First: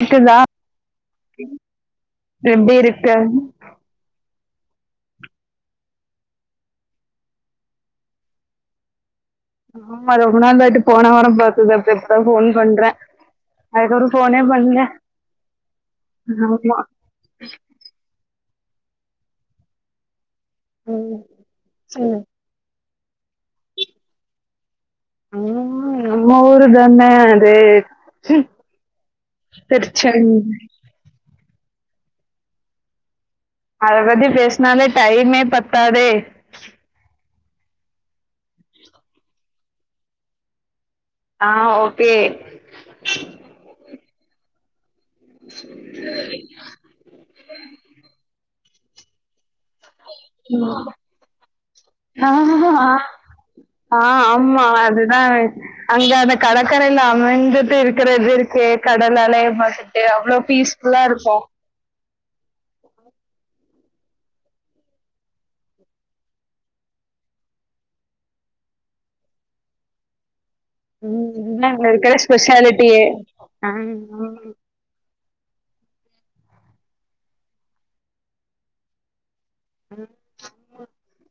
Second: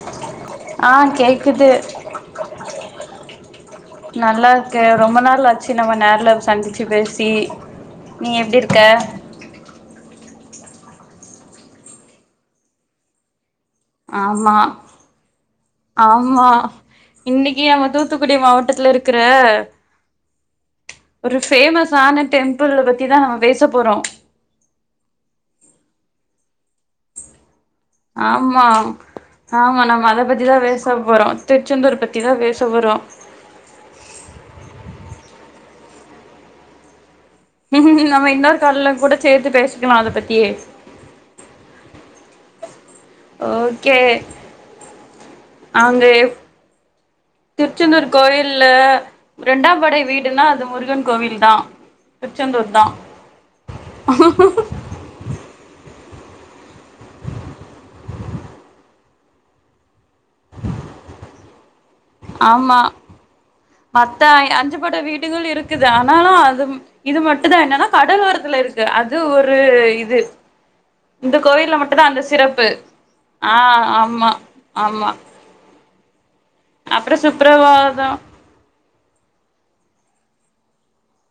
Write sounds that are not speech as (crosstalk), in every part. கேக்குதா ஆ கேக்குது எப்டி இருக்க நல்லா ரொம்ப நாள் ஆச்சு நம்ம நேரல சந்திச்சு பேசி நீ எப்டி இருக்க ஆமா ரொம்ப நாள்ட்டு போன வாரம் பாத்தது அப்ப இப்பதா போன் பண்ற அதுக்கப்புற போனே ஆமா பண்ல ஆமா இன்னைக்கு நம்ம தூத்துக்குடி மாவட்டத்து இருக்கிற ம் ஒரு சொல்லு ஃபேமஸ்சான டெம்பிள் பத்தி தி தான் நம்ம பேச போறோ இதனா அது ஆமா ஆமா நம்ம அதை பத்திதான் திருச்செந்தூர் பேச போறோம் திருச்செந்தூர் பத்திதா பேச போரோம் அதபத்தி பேசுனாலே டைமே பத்தாதே நம்ம இன்னொரு கால்ல கூட சேர்த்து பேசிக்கலா அத பத்தியே அ ஓகே ஓகே அங்க திருச்செந்தூர் கோயில்ல ரெண்டாம் படை வீடுனா அது முருகன் கோவில் தா திருச்செந்தூர் தா அ ஆமா அதுதா அங்க அந்த கடற்கரையில அமைஞ்சிட்டு இருக்கிற இது இருக்கே கடல் அலைய பாத்துட்டு அவ்ளோ பீஸ்ஃபுல்லா இருக்கு ஆமா மத்த அஞ்சுபட வீடுகளு இருக்குது ஆனாலு அது இது மட்டு தா என்னன்னா கடல் ஓரதுல இருக்கு அது ஒரு இது இந்த ம் கோயில்ல இதாங்க மட்டுதா இருக்கிற அந்த சிறப்பு ஸ்பெஷாலிட்டியே அ ஆ ஆமா ஆமா அப்புறோ சுப்பிரவாதோ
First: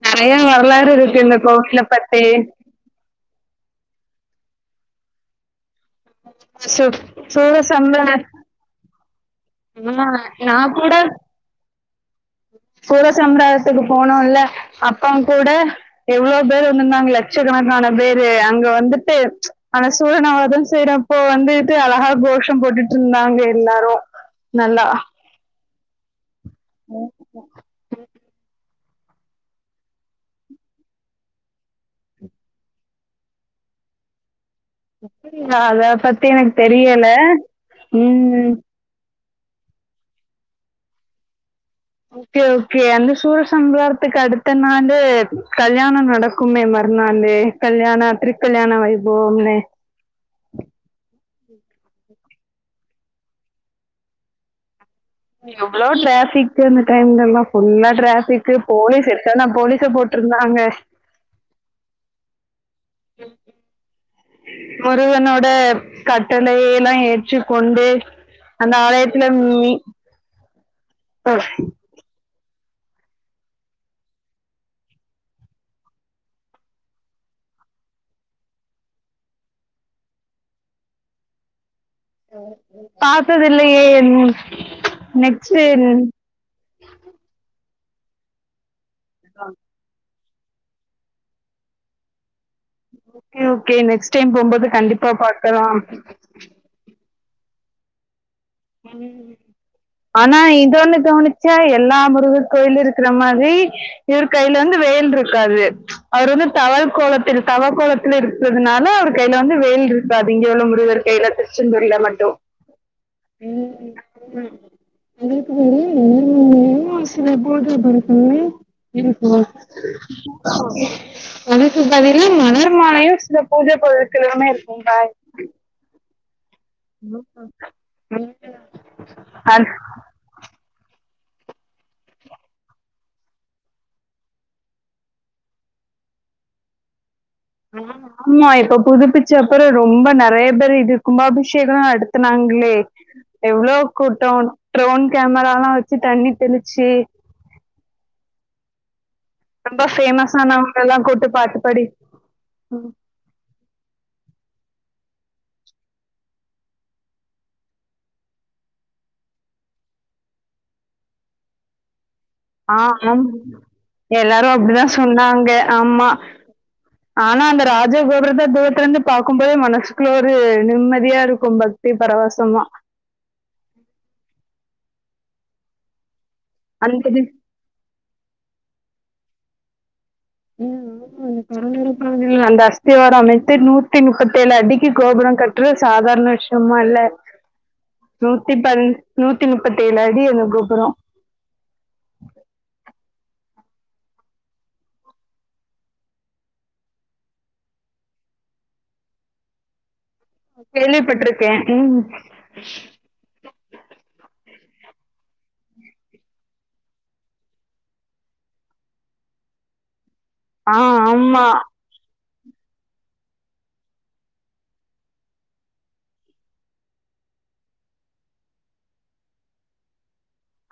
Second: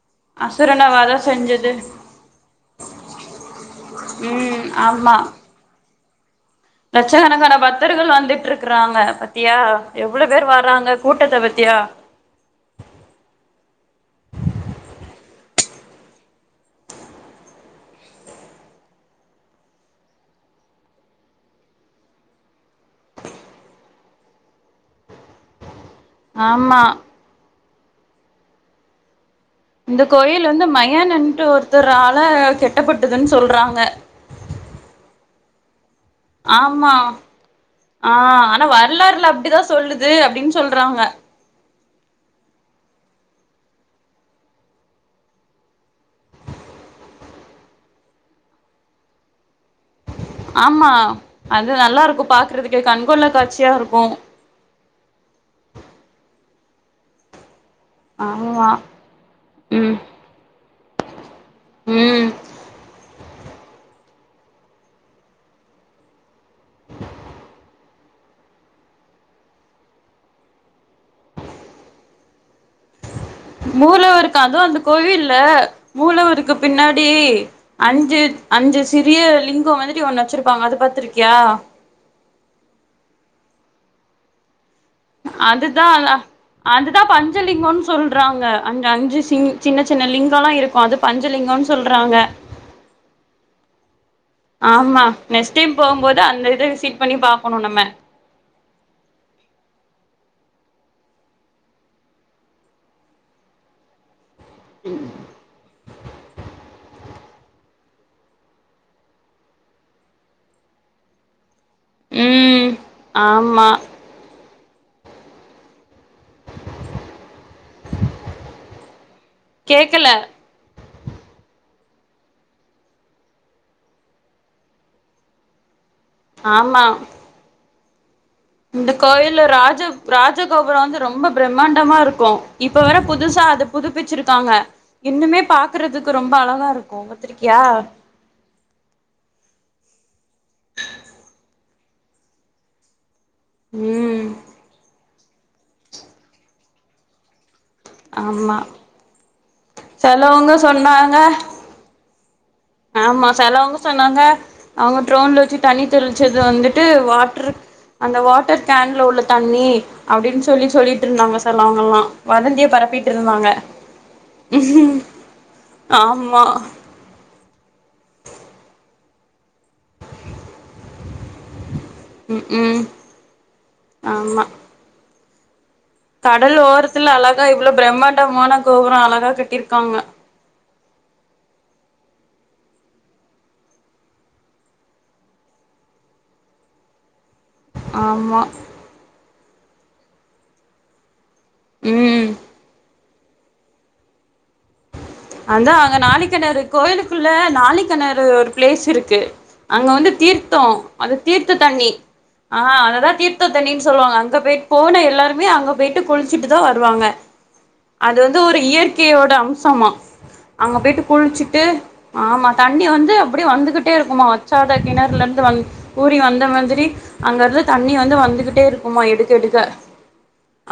நெறைய அசுரன வரலாறு வதோ இருக்கு இந்த செஞ்சது கோவில்ல பத்தி ம் ஆமா சு லட்சக்கணக்கான சூரசம்ஹார பக்தர்கள் வந்துட்டு இருக்குறாங்க பாத்தியா ஆ எவ்ளோ பேர் வாராங்க கூட்டத்த பாத்தியா சூர சம்ஹாரத்துக்கு போனோல்ல அப்ப கூட எவ்ளோ பேர் வந்துருந்தாங்லே லட்சக்கணக்கான பேரு அங்க வந்துட்டு அந்த சூரன வதோ செய்ரோப்போ வந்துட்டு அழகா கோஷோ போட்டுட்டு இருந்தாங்க எல்லாரு நல்லா ஆமா உஹ இந்த கோயில் வந்து மையானன்ட்டு ஒருத்தர் ஆல கெட்டப்பட்டதுன்னு சொல்றாங்க அத பத்தி எனக்கு தெரியல அ ம் ஆனா வரலாறுல அப்டிதா சொல்லுது அப்டின்னு சொல்றாங்க ஓகே ஓகே அந்த சூர சம்ஹாரத்துக்கு அடுத்த நாளு கல்யாணோ நடக்குமே ம் நாளு கல்யாணோ திருகல்யாண வைபோவம்னு ஆமா அது நல்லா இருக்கு பாக்றதுக்கே கண்கொள்ளா காட்சியா இருக்கு நீ எவ்ளோ ட்ராபிக்கு அந்த டைம்லெல்லா ஃபுல்லா ட்ராபிக்கு ஆமா போலீஸ் எத்தன போலீஸ ம் போட்டுருந்தாங்க ம் ஹம் முருகனோட கட்டளையெல்லா ஏற்றுக்கொண்டு அந்த ஆலயத்துல அ மூலவருக்கு அதுவு அந்த கோவில்ல மூலவருக்கு பின்னாடி அஞ்சு அஞ்சு சிறிய லிங்கோ மாதிரி ஒண்ணு வெச்சுருப்பாங்க அது பாத்திருக்கியா பாத்ததில்லியே நெக்ஸ்ட்டு அதுதா அதா அதுதா பஞ்சலிங்கோன்னு சொல்றாங்க அந்த அஞ்சு சிங் சின்ன சின்ன லிங்கோ ல்லா இருக்கு அது பஞ்சலிங்கோன்னு சொல்றாங்க ஓகே ஓகே நெக்ஸ் ஆமா நெக்ஸ்ட் டைம் போம்போது அந்த அத விசிட் பண்ணி பாக்கணு நம்ம ம் ஆனா இது ஒண்ணு கவினிச்சியா எல்லா முருகர் கோயிலு இருக்குற மாரி இரு கையில வந்து வேல் இருக்காது அவர் வந்து தவழ் கோலத்தில் தவ கோலத்துல இருக்றதுனால அவர் கையில வந்து வேல் இருக்காது அது இங்கே உள்ள முருகர் கையில திருச்செந்தூர்ல மட்டு ம் ஆமா ம் ம் அது எப்டி ம் ம் சில போது (unintelligible) இருக்கு கேக்கல என க்கு பதிலா மலர் மாலையு சில பூஜ பொருட்கலுமே இருக்கு கா ஆமா இந்த கோயில்ல அது- ராஜ ராஜகோபுரோ வந்து ரொம்ப பிரம்மாண்டமா இருக்கு இப்ப வேற புதுசா அத புதுப்பிச்சிருக்காங்க இன்னுமே பாக்கறது க்கு ரொம்ப அழகா இருக்கு பாத்திருக்கியா ஆமா இப்போ புதுப்பிச்ச அப்ரோ ரொம்ப நெறைய பேர் இது கும்பாபிஷேகோ ந டத்னாங்களே எவ்வளோ ம் கூட்டொ டிரோன் கேமராலா வெச்சு தண்ணி தெளிச்சு ஆமா ரொம்ப ஃபேமஸ் செலவங்க ஆனாவங்கல்லா கூட்டு சொன்னாங்க பாட்டுப்பாடி ஆமா செலவங்க சொன்னாங்க அவுங்க ட்ரோன்ல வெச்சு தண்ணி தெளிச்சது வந்துட்டு வாட்ரு அந்த வாட்டர் கேன்ல உள்ள தண்ணி அப்டின்னு சொல்லி சொல்லிட்டு இருந்தாங்க செலவங்லா ஆ ஆ எல்லாரு அப் டிதா சொன்னாங்க ஆமா ஆனா அந்த ராஜ கோபுரத தூரத்ல இருந்து பாக்கும்போதே மனசுக்குள்ள ஒரு நிம்மதியா இருக்கு பக் தி ம் பரவசமா ம் ஆமா கடல் ஓரத்துல அந்தது அழகா இவ்ளோ பிரம்மாண்டமான கோபுரோ அழகா கட்டிருக்காங்க. ம் ம் அந்த அஸ்திவார அமைத்து நூத்தி முப்பத்தேழு அடிக்கி கோபுரோ கட்றது சாதா ரண விஷயமால்ல ஆமா நூத்தி பந் நூத்தி முப்பத்தி ஏழு அடி அந்த கோபுரோ. ம் அதா அங்க நாழிக்கெணறு கோயிலுக்குள்ள நாழிக்கெணறு ஒரு பிளேஸ் இருக்கு. அங்க வந்து தீர்த்தோ அது தீர்த்த கேள்விப்பட்டிருக்கேன். தண்ணி. ம். ஆ அததா தீர்த்த தண்ணி சொல்லுவாங்க. அங்க போய் போன எல்லாருமே அங்க போயிட்டு குளிச்சிட்டு தா வருவாங்க. அது வந்து ஒரு இயற்கையோட அம்சமா. ஆ அங்க போயிட்டு ஆமா. குளிச்சிட்டு ஆமா தண்ணி வந்து அப்டியே வந்துகிட்டே இருக்குமா. வற்றாத கெணறுல இருந்து வந் ஊறி வந்த மாதிரி அங்க இருந்து தண்ணி வந்து வந்துகிட்டே இருக்குமா எடுக்க எடுக்க.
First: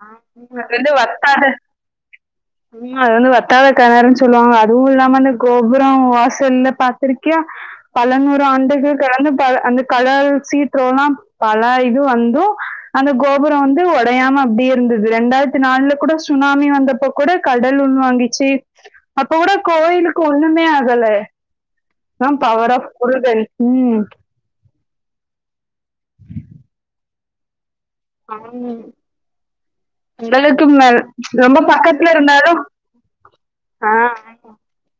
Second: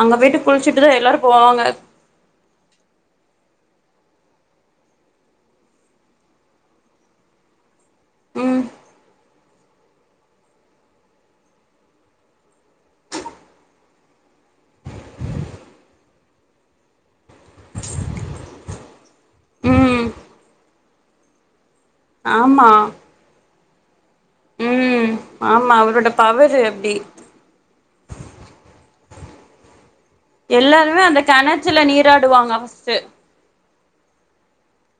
அங்க போயிட்டு ம் அது வந்து குளிச்சுட்டுதா எல்லாரு வத்தாத போவாங்க ம் அது வந்து வத்தாத கெணறு சொல்லுவாங்க. அதுவு இல்லாம அந்த கோபுரோ வாசல்ல பாத்திருக்கியா பல நூறு ம் ஆண்டு இது கலந்து ப அந்த கடல் சீற்றோல்லா பல இது வந்து அந்த கோபுரோ வந் து ஒடயாம அப்டியே இருந்தது. ரெண்டாயிரத்தி நாலுல கூட சுனாமி வந்தப்போ கூட கடல் உள்வாங்கிச்சி. அப்ப கூட ம் கோயிலுக்கு ஒண்ணுமே ஆகல. அதா ஆமா பவர் ஆஃப் முருகன். ம் ம் ஆமா அவரோட பவரு அப்டி ஆ உங்களுக்கும் நல் எல்லாருமே அந்த ரொம்ப கெணத்துல பக்கத்ல நீராடுவாங்க இருந்தாலு ஃபஸ்ட்டு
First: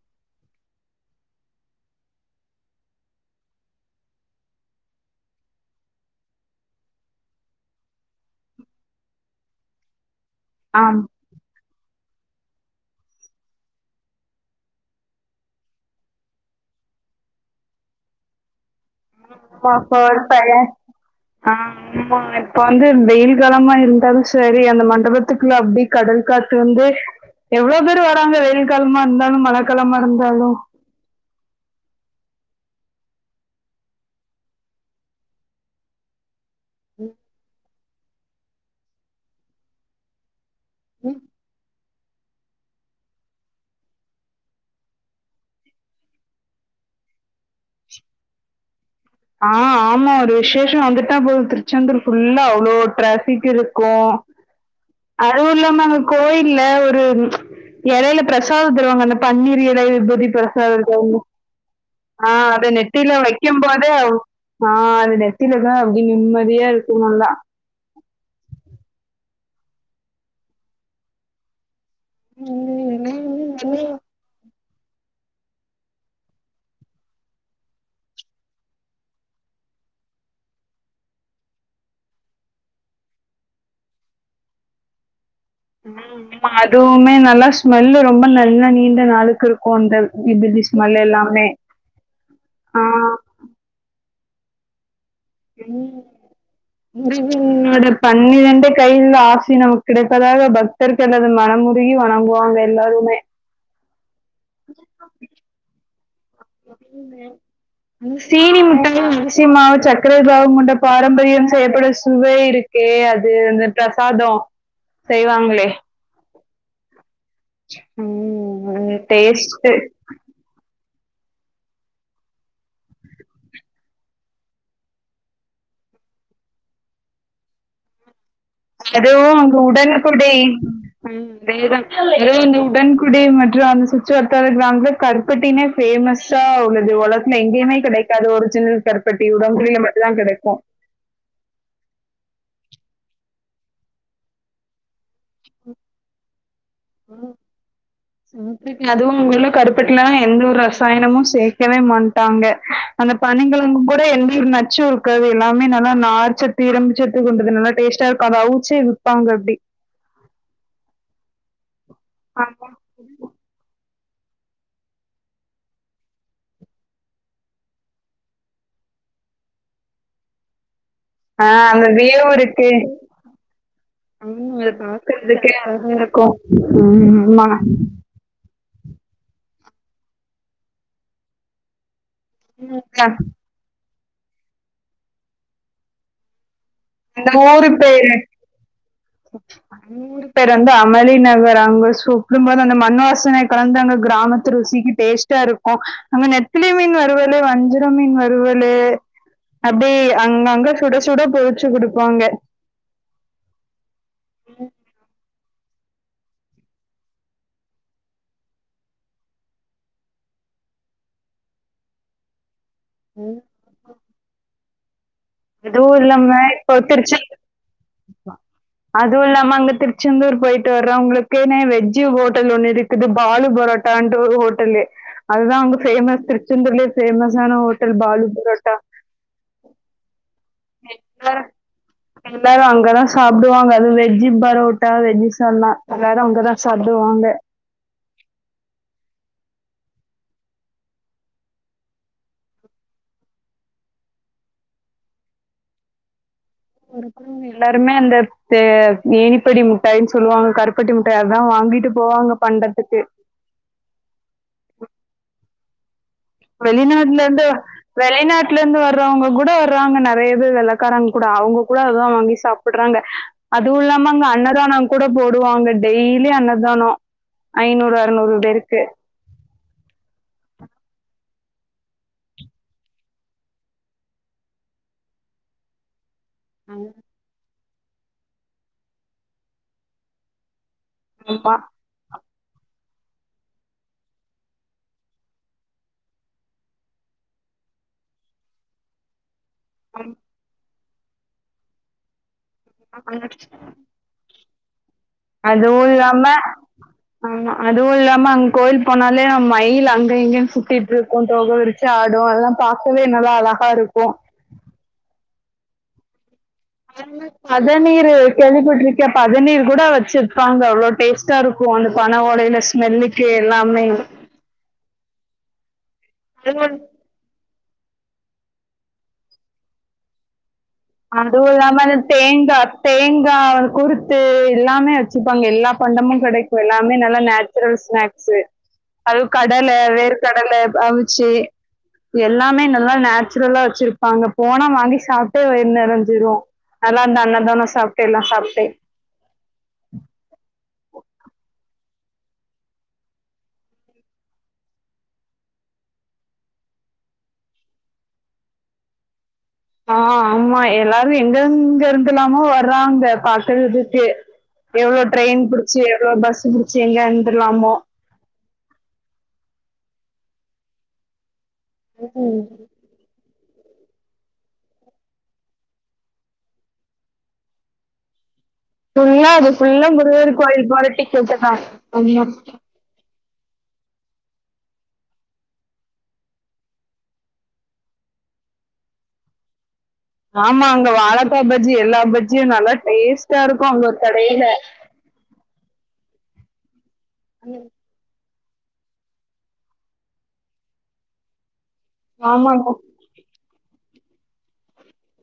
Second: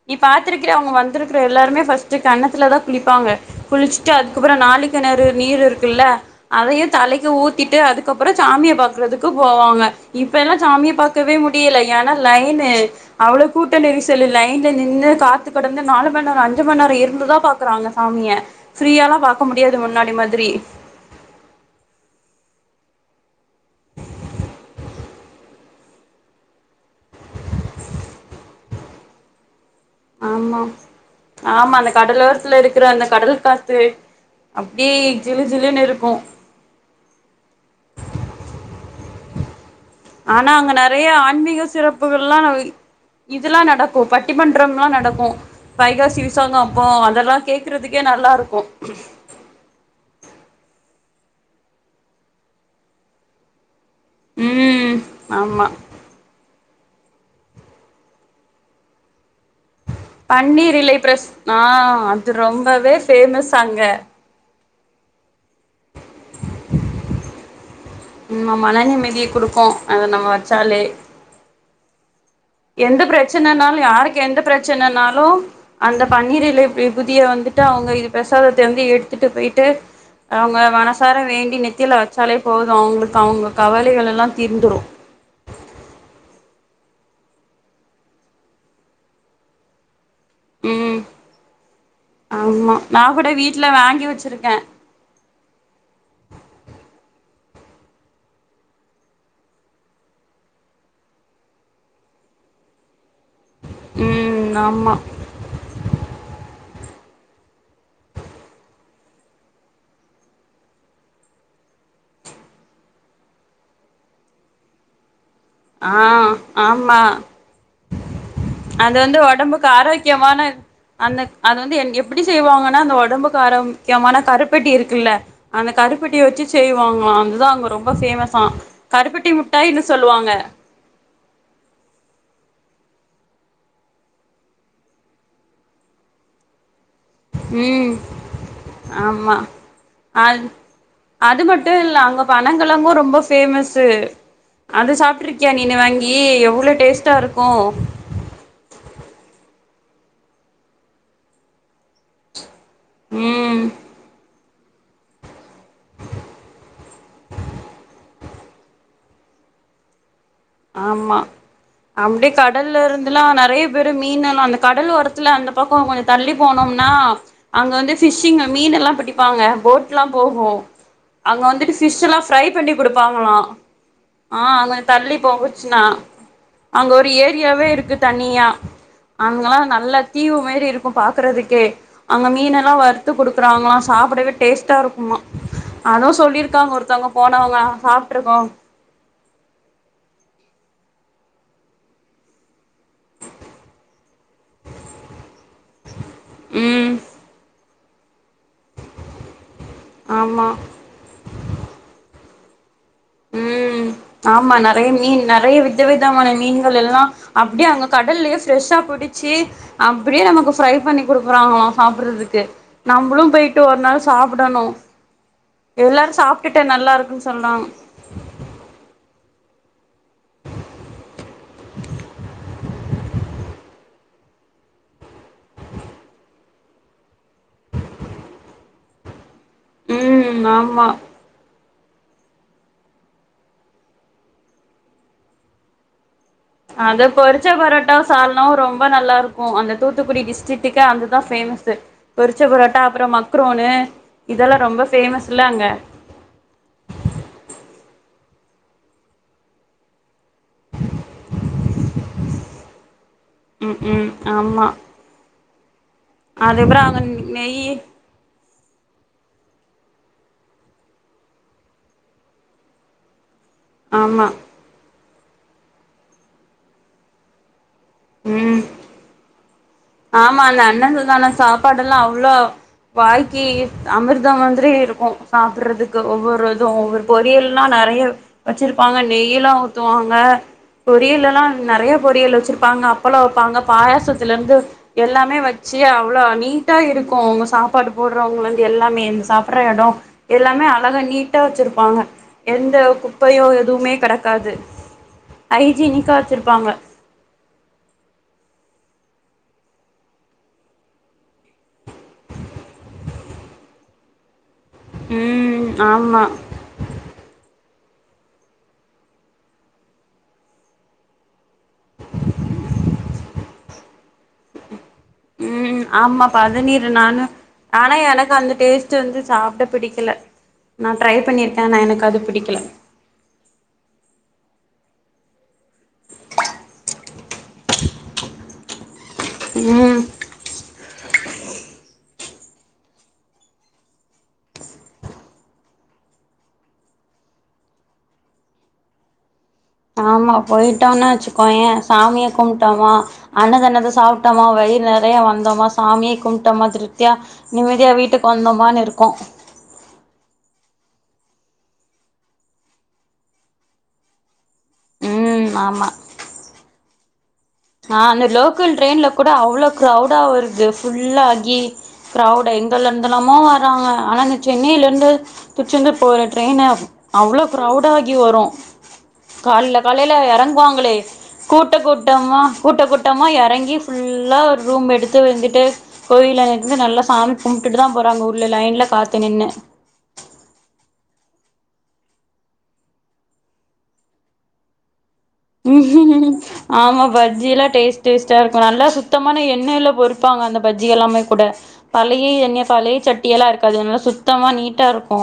நீ பாத்துருக்கிறியா அங்க வந்துருக்க எல்லாருமே ஃபஸ்ட்டு கெணத்துல தா குளிப்பாங்க. குளிச்ட்டு அதுக்கப்றோ நாழிக கெணறு நீர் இருக்குல்ல அதையு தலைக்கு ஊத்திட்டு அதுக்கப்றொ சாமிய பாக்கறதுக்கு போவாங்க. இப்பெல்லா சாமிய ஆம் பாக்கவே முடியல. ஏன்னா லைன்னு அவ்ளோ கூட்ட நெரிசல் லை நின்னு காத்துக்கெடந்து நாலு மண் நேர, அஞ்சு மண் நேர இருந்துதா பாக்குறாங்க சாமிய. ஃப்ரீயாலா பாக்க அ முடியாது முன்னாடி ஃபோர் ஃபை மாதிரி ஆ ஆமா இப்ப வந்து வெயில் காலமா இருந்தாலு சரி அந்த மண்டபத்துக்குள்ள அப்டி கடல் காத்து வந்து எவ்ளோ பேர் வராங்க வெயில் காலமா இருந்தாலு, மழ ஆமா ஆமா அந்த கடலோரத்ல இருக் க்குற அந்த கடல் காத்து அப்டி ஜிலு ஜிலுனு இருக்கு ம் ஆனா அங்க நெறையா ஆன்மீக சிறப்புகள்லா நா (unintelligible) இதுல்லா நடக்கும் பட்டிமன்றம்ல்லா நடக்கும் வைகாசி விசாகோம் அப்போ அதல்லா கேக்குறதுக்கே நல்லா இருக்கும் ஆ ஆமா ஒரு விசேஷம் வந்துட்டா போது திருச்செந்தூர் ஃபுல்லா அவ்ளோ டிராஃபிக் இருக் கு ம் அதுவு ஆமா இல்லாம அங்க கோயில் ல்ல ஒரு எலையில பிரசாத தருவாங்க அந்தப் பன்னீர் இலை, விபதி, பன்னீர் பிரசாதம் இலை (unintelligible) பிரஸ் ஆ ஆ அது அத ரொம்பவே நெத்தில ஃபேமஸ் அங்க வைக்கும்போதே அவ் ஆ அது நெத்திலதா அப்டி நிம்மதியா இருக்கு நல்லா க்கோ அத நம்ம வச்சாலே எந்த பிரச்சனனாலு யாருக்கு எந்த பிரச் பிரச்சனனாலு அந்த பன்னீர் இலை, விபூதிய வந்துட்டு அவங்க இது பிரசாதத்தே வந்து எடுத்துட்டு போயிட்டு அவங்க மனசார வேண்டி நெத்தில வச்சாலே போது அவங்களுக்கு அவங்க கவலைகள் எல்லா தீர்ந்துரும் ம் ம்மா அதுவுமே நல்லா ஸ்மெல்லு ரொம்ப நல்லா நீண்ட நாளுக்கு இருக்கு அந்த இதுலி ஸ்மெல் ம் எல்லாமே. ஆமா ஆ நா கூட வீட்ல வாங்கி வெச்சிருக்கே ம் முருகனோட பண்ணிரெண்டு கையில ஆக்சி நமக்கு கிடைப்பதாக பக்தர்களது மனம் ம் உருகி வணங்குவாங்க எல்லாருமே ம் ஆமா (unintelligible) அ சீனி முட்ட அரிசி மாசு சக்கர பாவம்வுண்ட பாரம்பரியம் செய்யப்படு சுவை இருக் ஏ அது அந்த பிரசாதோ செய்வாங்களே ஆ ஆமா அது ம் வந்து ஒடம்புக்கு டேஸ்ட்டு ஆரோக்கியமான அந்த அது வந்து எங் எப்டி செய்வாங்கன்னா அந்த உடம்புக்கு ஆர முக்கியமான கருப்பெட்டி இருக்குல்ல அந்த கரு கருப்பட்டிய வச்சு செய்வாங்களா அதுதா அங்க ரொம்ப பேமஸ்ஸா கருப்பட்டி அதுவும் அந்த முட்டாய்ன்னு உடன்குடி சொல்லுவாங்க ம் தேதா உடன் குடி மற்று அந்த சுச்சு வத்தாத கிராமல கர்பட்டினே பே மஸ்ஸா உள்ளத் து உலக்த்ல எங்கயுமே ம் கெடைக்காது ஒர்ஜினல் கர்பட்டி ஆமா உடங்குடில மட்டு தா அது கெடைக்கு அது மட்டு இல்ல அங்க பனங்கழங்கு ரொம்ப பேமஸ்ஸு அது சாப் ட்ருக்கியா நீன்னு வாங்கி எவ்ளோ டேஸ்ட்டா இருக்கு அதுவு உங்க கருப்பட்லா எந்த ஒரு ரசாயனமு சேக்கவே மாட்டாங்க அந்த ம் பணங்கெழங்கு கூட எம்யூர் நாச் சு ருக்கது எல்லாமே நல்ல நார்ச்சத்து இரும்பிச்சத்து கொண்டது நல்லா டேஸ்டா இருக்கு அத அவுச்சி விப்பாங்க அப்டி ஆமா அப்டியே கடல்லருந்துலா நறைய பேர் மீன்னஅந்த கடல் ஓரத்துல அந்த பக்கம் கொஞ்சம் தள்ளி போனோம்னா அங்க வந்து பிஷிங் மீனல்ல லா பிடிப்பாங்க போட்லா போகு அங்க ஆ வந்துட்டு அந்த பிஷ்ல்லா வியவு ஃப்ரை இருக்கு பண்ணி குடுப்பாங்களா அ அங்க தள்ளி இருக்கிறதுக்கே வொச்னா அழகா இருக்கும் அங்க ஒரு ம், ஆமா. ஏரியாவே இருக்கு தனிய அங்லா நல்ல தீவு மேரி இருக்கு பாக்குறதுக்கு அங்க மீனெல்லா வறுத்து குடுக்குறாங்களா சாப்புடவே டேஸ்ட்டா இருக்குமா அதுவு சொல்லிருக்காங்க ஒரு தவுங்க அந்த போனவுங்க ஊரு பேரு சாப்ட்ருக்கோ ஊர் பேர் வந்து அமளி நகர் அங்க சுக்கும அந்த மண் வாாசனை கலந்து அங்க கிராமத்து ருசிக்கு டேஸ்டா இருக்கும் அங்க நெத்திலி ம் மீன் வருவலு வந்து த மீன் வருவலு அப்டி ஆமா அங்கங்க சுட சுட போட் வாங்க ம் ஆமா நறைய மீன் நறைய வித் வித விதமான மீன்கள் எல்லா அப்டியே அங்க கடல்லயே ஃப்ரெஷ்ஷா புடிச்சி அப்புடியே நமக்கு ஃப்ரை ய் பண்ணி குடுக்குறாங்களாம் சாப்புட்றதுக்கு நம்புளும் போயிட்டு ஒரு நாள் சாப்புடணும் எதுவு இல்லாம இப்ப திருச்சி (inaudible) இருக்குன்னு சொல்றாங்க அ அதுவு இல்லாம அங்க திருச்செந்தூர் போயிட்டு வர்றவங்களுக்குனே வெஜ்ஜு ஹோட்டல் ஒண்ணு இருக்குது பாலு பரோ ட்டான்ட்டு ஒரு ஹோட்டல்லு அதுதா அங்க ஃபேமஸ் திருச்செந்தூர்லியே ஃபேமஸான ஹோட்டல் பாலு பரோட்டா ம் ஆம்மா எல்லாரு அங்கதா சாப்டுவாங்க அது வெஜ்ஜி பரோட்டா வெஜ்ஜி சால்னா எல்லாரு அது பொரிச்ச பரோட்டாவு சால்னாவு ரொம்ப நல்லாரு க்கு அந்த தூத்துக்குடி டிஸ்டிடிக்கு அதுதா ஃபேமஸு பொரிச்ச பரோட்டா அப்புறோ மக்ரோனு இதெல்லா ரொம்ப ஃபேமஸ் இல்ல அங்க (unintelligible) எல்லாருமே அந்த பே ஏனிப்படி முட்டாயின் சொல்லுவாங்க கருப்பட்டி முட்டாய் அத்தா வா ங்கிட்டு போவாங்க பண்டதுக்கு ம் ம் ஆம்மா வெளிநாட்லந்து நெய்யி வெளிநாட்லந்து வர் க்கறவங்க கூட வராங்க நறைய பேரு வெள்ளக்காரங் கூட அவுங்க கூட அதுதா வாங்கி சாப்பட்றாங்க அதுவு இல்லாம அங்க ஆமா அன்னதானங் கூட போடுவாங்க டெய்லி அன்னதானோ ஐநூறு அறுநூறு ம் பேருக்கு ஆமா அந்த அண்ணன்து தான சாப்பாடெல்லா அவ்ளோ வாழ்க்கியி அமிர்தம் மந்திரி இருக்கு சாப்பிட்றதுக்கு ஒவ்வொ ரு இது ஒவ்வொரு பொரியல்லா நறைய வெச்சிருப்பாங்க நெய்யிலா ஊத்துவாங்க பொரியல் எல்லா ஆமா நறைய பொரியல் வெச்சிருப்பாங்க அப்பளோ வெப்பாங்க பாயாசத்துலந்து எல்லாமே வெச்சி அவ்ளோ நீட்டா இருக்கு அவுங்க சாப்பாடு போட்றவங்கலந்து எல்லாமே இந்த சா ப்ற எடோ எல்லாமே அழகா நீட்டா வெச்சிருப்பாங்க எந்த குப்பையோ எதுவுமே கெடக்காது அதுவு ஹைஜீனிக்கா இல்லாம வச்சிருப்பாங்க ஆமா அதுவு இல்லாம அங் கோயில் போனாலே மயில் அங்க இங்கன் சுத்திட்ருக்கு தோக விரிச்சு ஆடு அதெல்லாம் பாக்கவே நல்லா அழகா இருக்கு ம் ஆம்மா பதநீரு கேள்விப்பட்ருக்கியா பதநீர் கூட வெச்சிருப்பாங்க அவ்ளோ டேஸ் டாருக்கு அந்த பன ஓலையில ஸ்மெல்லுக்கு எல்லாமே ம் ஆம்மா பதநீரு நானு ஆனா எனக்கு அந்த டேஸ்ட்டு வந்து சாப்ட பிடிக்கல நா ட்ரை அதுவு பண்ணிருக்கே ஆனா இல்லாம அந்த எனக்கு அது தேங்கா பிடிக்கல தேங்கா குருத்து எல்லாமே வெ ச்சிப்பாங்க எல்லா பண்டமு கெடைக்கு எல்லாமே நல்லா நேச்சுரல் ஸ்நாக்ஸு அது கடல ம் வேர் கடல ப அவி ச்சே எல்லாமே நல்லா நேச்சுரலா வெச்சிருப்பாங்க போனா வாங்கி சாப்ட்டு வ நெறஞ்சிரு அதா அந்த அன்னதானோ சாப்ட்டே எல்லா சாப்ட்டே ஆமா போயி ட்டோன்னா வெச்சுக்கோயே சாமிய கும்ட்டோமா அன்னதானத சாப்ட்டமா வயிறு நெறைய வந்தமா சா சாமிய கும்ட்டமா திருத்தியா நிம்மிதியா வீட்டுக் வந்தமான் இருக்கு ஆ ஆமா எல்லாரு எங்கருந்துருந்துல்லாமோ வர்றாங்க பாக்கறதுக்கு எவ்ளோ ட்ரெயின் ம் புடிச்சி ஆமா எவ்ளோ பஸ்ஸு புடிச்சி எங்கன் ஆ அந்த லோக்கல் ட்ரெயின்ல கூட அவ்ளோ க்ரௌடா வருது ஃபுல்லாகி க்ரௌவுடு எங்கல்லெந்தலாமோ றாங்க ஆனா இந்த சென்னையிலிர்ந்து திருச்செந்தூர் போற ட்ரெயினு அவ் அவ்ளோ க்ரௌடாகி வரு ஃபுல்லா அது கால்ல ஃபுல்லா காலைல முருகர் கோயில் போற எறங்குவாங்களே டிக்கெட்டு தா கூட்ட ஆமா கூட்டம்மா கூட்டமா எறங்கி ஃபுல்லா ஒர் ரூம் எடுத்து வந்துட்டு கோயில்லர்ந்து நல்லா சாமி கும்டுட்டு தா போறாங்க உள்ள லைன்ல காத்து நின்னு ஆமா அங்க வாழக்கா பஜ்ஜி எல்லா பஜ்ஜியு நல்லா டேஸ்ட்டா இருக்கு அங்க ஒர் கடையில ஆமா பஜ்ஜி எல்லா டேஸ் டேஸ் சேர்த்து நல்லா சுத்தமான எண்ணெய்ல பொறிப்பாங்க அந்த பஜ்ஜியெல்லாமே கூட பழைய எண்ணெ ஆமாங்க பழைய சட்டியெல்லா இருக்காது நல்லா சுத்தமா நீட்டா இருக்கு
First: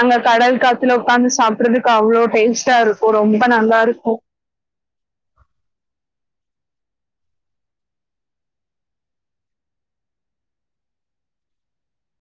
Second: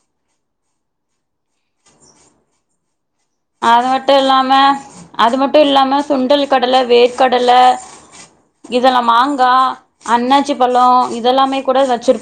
அந்த கடல் காத்துல உக்காந்து சாப்றதுக்கு அவ்ளோ டேஸ்ட்டா இருக்கு ரொம்ப நல்லா அது இருக்கு மட்டு இல்லாம அது மட்டு இல்லாம சுண்டல் கடல வேர்க்கடல இதுல மாங்கா அண்ணாச்சி பழோ இதெல்லாமே கூட வச்சிருப்பா